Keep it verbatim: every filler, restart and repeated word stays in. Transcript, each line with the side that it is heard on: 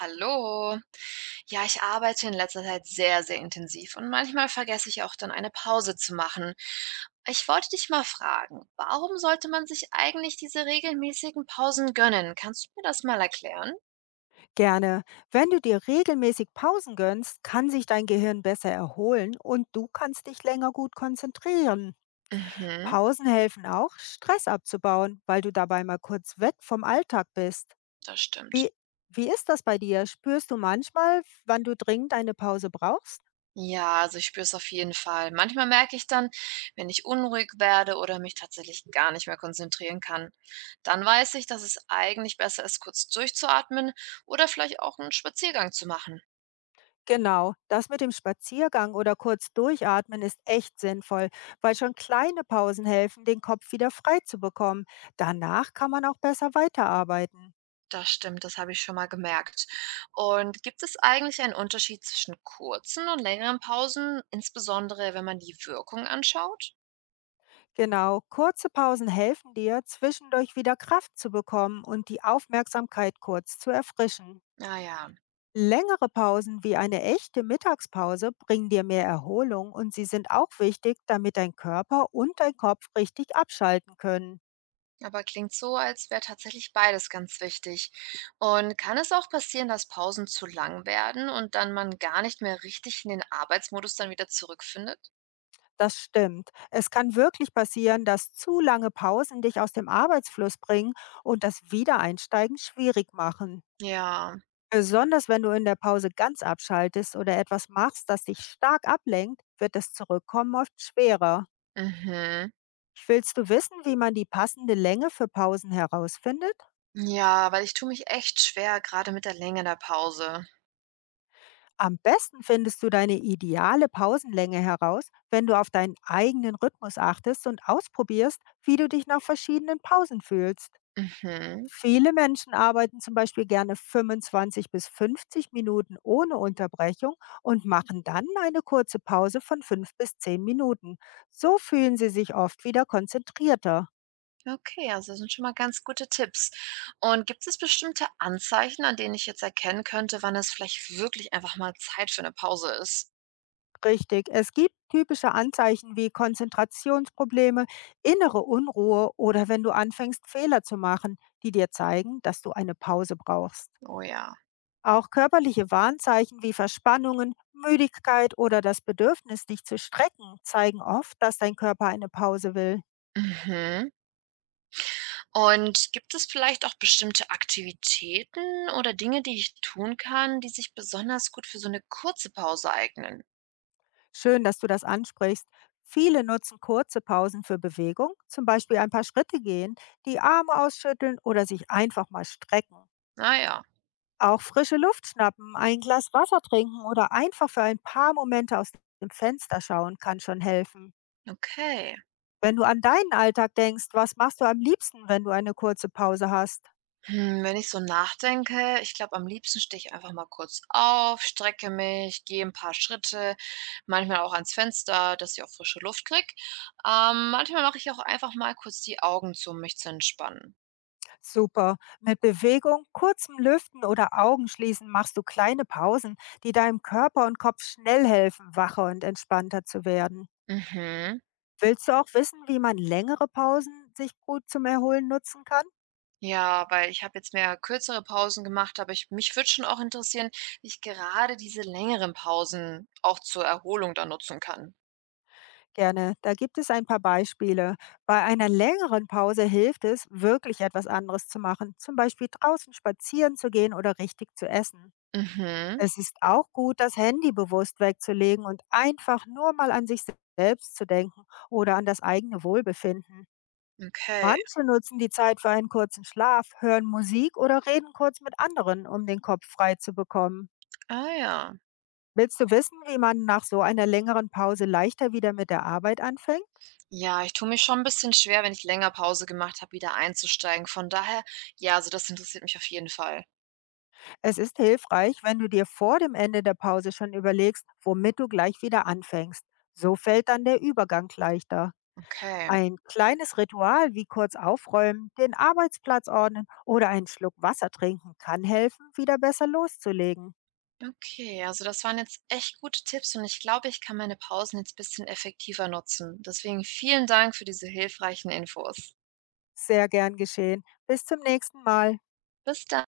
right: Hallo. Ja, ich arbeite in letzter Zeit sehr, sehr intensiv und manchmal vergesse ich auch dann eine Pause zu machen. Ich wollte dich mal fragen, warum sollte man sich eigentlich diese regelmäßigen Pausen gönnen? Kannst du mir das mal erklären?
left: Gerne. Wenn du dir regelmäßig Pausen gönnst, kann sich dein Gehirn besser erholen und du kannst dich länger gut konzentrieren.
right: Mhm,
left: Pausen helfen auch, Stress abzubauen, weil du dabei mal kurz weg vom Alltag bist.
right: das
left: Wie,
right: stimmt.
left: wie ist das bei dir? Spürst du manchmal, wann du dringend eine Pause brauchst?
right: Ja, also ich spüre es auf jeden Fall. Manchmal merke ich dann, wenn ich unruhig werde oder mich tatsächlich gar nicht mehr konzentrieren kann, dann weiß ich, dass es eigentlich besser ist, kurz durchzuatmen oder vielleicht auch einen Spaziergang zu machen.
left: Genau, das mit dem Spaziergang oder kurz durchatmen ist echt sinnvoll, weil schon kleine Pausen helfen, den Kopf wieder frei zu bekommen. Danach kann man auch besser weiterarbeiten.
right: Das stimmt, das habe ich schon mal gemerkt. Und gibt es eigentlich einen Unterschied zwischen kurzen und längeren Pausen, insbesondere wenn man die Wirkung anschaut?
left: Genau, kurze Pausen helfen dir, zwischendurch wieder Kraft zu bekommen und die Aufmerksamkeit kurz zu erfrischen.
right: Ah ja,
left: Längere Pausen wie eine echte Mittagspause bringen dir mehr Erholung und sie sind auch wichtig, damit dein Körper und dein Kopf richtig abschalten können.
right: aber klingt so, als wäre tatsächlich beides ganz wichtig. Und kann es auch passieren, dass Pausen zu lang werden und dann man gar nicht mehr richtig in den Arbeitsmodus dann wieder zurückfindet?
left: Das stimmt. Es kann wirklich passieren, dass zu lange Pausen dich aus dem Arbeitsfluss bringen und das Wiedereinsteigen schwierig machen.
right: Ja,
left: Besonders wenn du in der Pause ganz abschaltest oder etwas machst, das dich stark ablenkt, wird das Zurückkommen oft schwerer.
right: mhm.
left: Willst du wissen, wie man die passende Länge für Pausen herausfindet?
right: Ja, weil ich tue mich echt schwer, gerade mit der Länge der Pause.
left: Am besten findest du deine ideale Pausenlänge heraus, wenn du auf deinen eigenen Rhythmus achtest und ausprobierst, wie du dich nach verschiedenen Pausen fühlst.
right: Mhm.
left: Viele Menschen arbeiten zum Beispiel gerne fünfundzwanzig bis fünfzig Minuten ohne Unterbrechung und machen dann eine kurze Pause von fünf bis zehn Minuten. So fühlen sie sich oft wieder konzentrierter.
right: Okay, also das sind schon mal ganz gute Tipps. Und gibt es bestimmte Anzeichen, an denen ich jetzt erkennen könnte, wann es vielleicht wirklich einfach mal Zeit für eine Pause ist?
left: Richtig, es gibt typische Anzeichen wie Konzentrationsprobleme, innere Unruhe oder wenn du anfängst, Fehler zu machen, die dir zeigen, dass du eine Pause brauchst.
right: Oh ja.
left: Auch körperliche Warnzeichen wie Verspannungen, Müdigkeit oder das Bedürfnis, dich zu strecken, zeigen oft, dass dein Körper eine Pause will.
right: Mhm. Und gibt es vielleicht auch bestimmte Aktivitäten oder Dinge, die ich tun kann, die sich besonders gut für so eine kurze Pause eignen?
left: Schön, dass du das ansprichst. Viele nutzen kurze Pausen für Bewegung, zum Beispiel ein paar Schritte gehen, die Arme ausschütteln oder sich einfach mal strecken.
right: Ah ja,
left: Auch frische Luft schnappen, ein Glas Wasser trinken oder einfach für ein paar Momente aus dem Fenster schauen kann schon helfen.
right: okay.
left: Wenn du an deinen Alltag denkst, was machst du am liebsten, wenn du eine kurze Pause hast?
right: Hm, wenn ich so nachdenke, ich glaube, am liebsten stehe ich einfach mal kurz auf, strecke mich, gehe ein paar Schritte, manchmal auch ans Fenster, dass ich auch frische Luft kriege. Ähm, manchmal mache ich auch einfach mal kurz die Augen zu, um mich zu entspannen.
left: Super. Mit Bewegung, kurzem Lüften oder Augenschließen machst du kleine Pausen, die deinem Körper und Kopf schnell helfen, wacher und entspannter zu werden.
right: Mhm.
left: Willst du auch wissen, wie man längere Pausen sich gut zum Erholen nutzen kann?
right: Ja, weil ich habe jetzt mehr kürzere Pausen gemacht, aber ich mich würde schon auch interessieren, wie ich gerade diese längeren Pausen auch zur Erholung dann nutzen kann.
left: Gerne, da gibt es ein paar Beispiele. Bei einer längeren Pause hilft es, wirklich etwas anderes zu machen, zum Beispiel draußen spazieren zu gehen oder richtig zu essen.
right: Mhm.
left: Es ist auch gut, das Handy bewusst wegzulegen und einfach nur mal an sich selbst zu denken oder an das eigene Wohlbefinden.
right: Okay.
left: Manche nutzen die Zeit für einen kurzen Schlaf, hören Musik oder reden kurz mit anderen, um den Kopf frei zu bekommen.
right: Ah ja.
left: Willst du wissen, wie man nach so einer längeren Pause leichter wieder mit der Arbeit anfängt?
right: Ja, ich tue mich schon ein bisschen schwer, wenn ich länger Pause gemacht habe, wieder einzusteigen. Von daher ja, also das interessiert mich auf jeden Fall.
left: Es ist hilfreich, wenn du dir vor dem Ende der Pause schon überlegst, womit du gleich wieder anfängst. So fällt dann der Übergang leichter.
right: Okay.
left: Ein kleines Ritual wie kurz aufräumen, den Arbeitsplatz ordnen oder einen Schluck Wasser trinken kann helfen, wieder besser loszulegen.
right: Okay, also das waren jetzt echt gute Tipps und ich glaube, ich kann meine Pausen jetzt ein bisschen effektiver nutzen. Deswegen vielen Dank für diese hilfreichen Infos.
left: Sehr gern geschehen. Bis zum nächsten Mal.
right: Bis dann.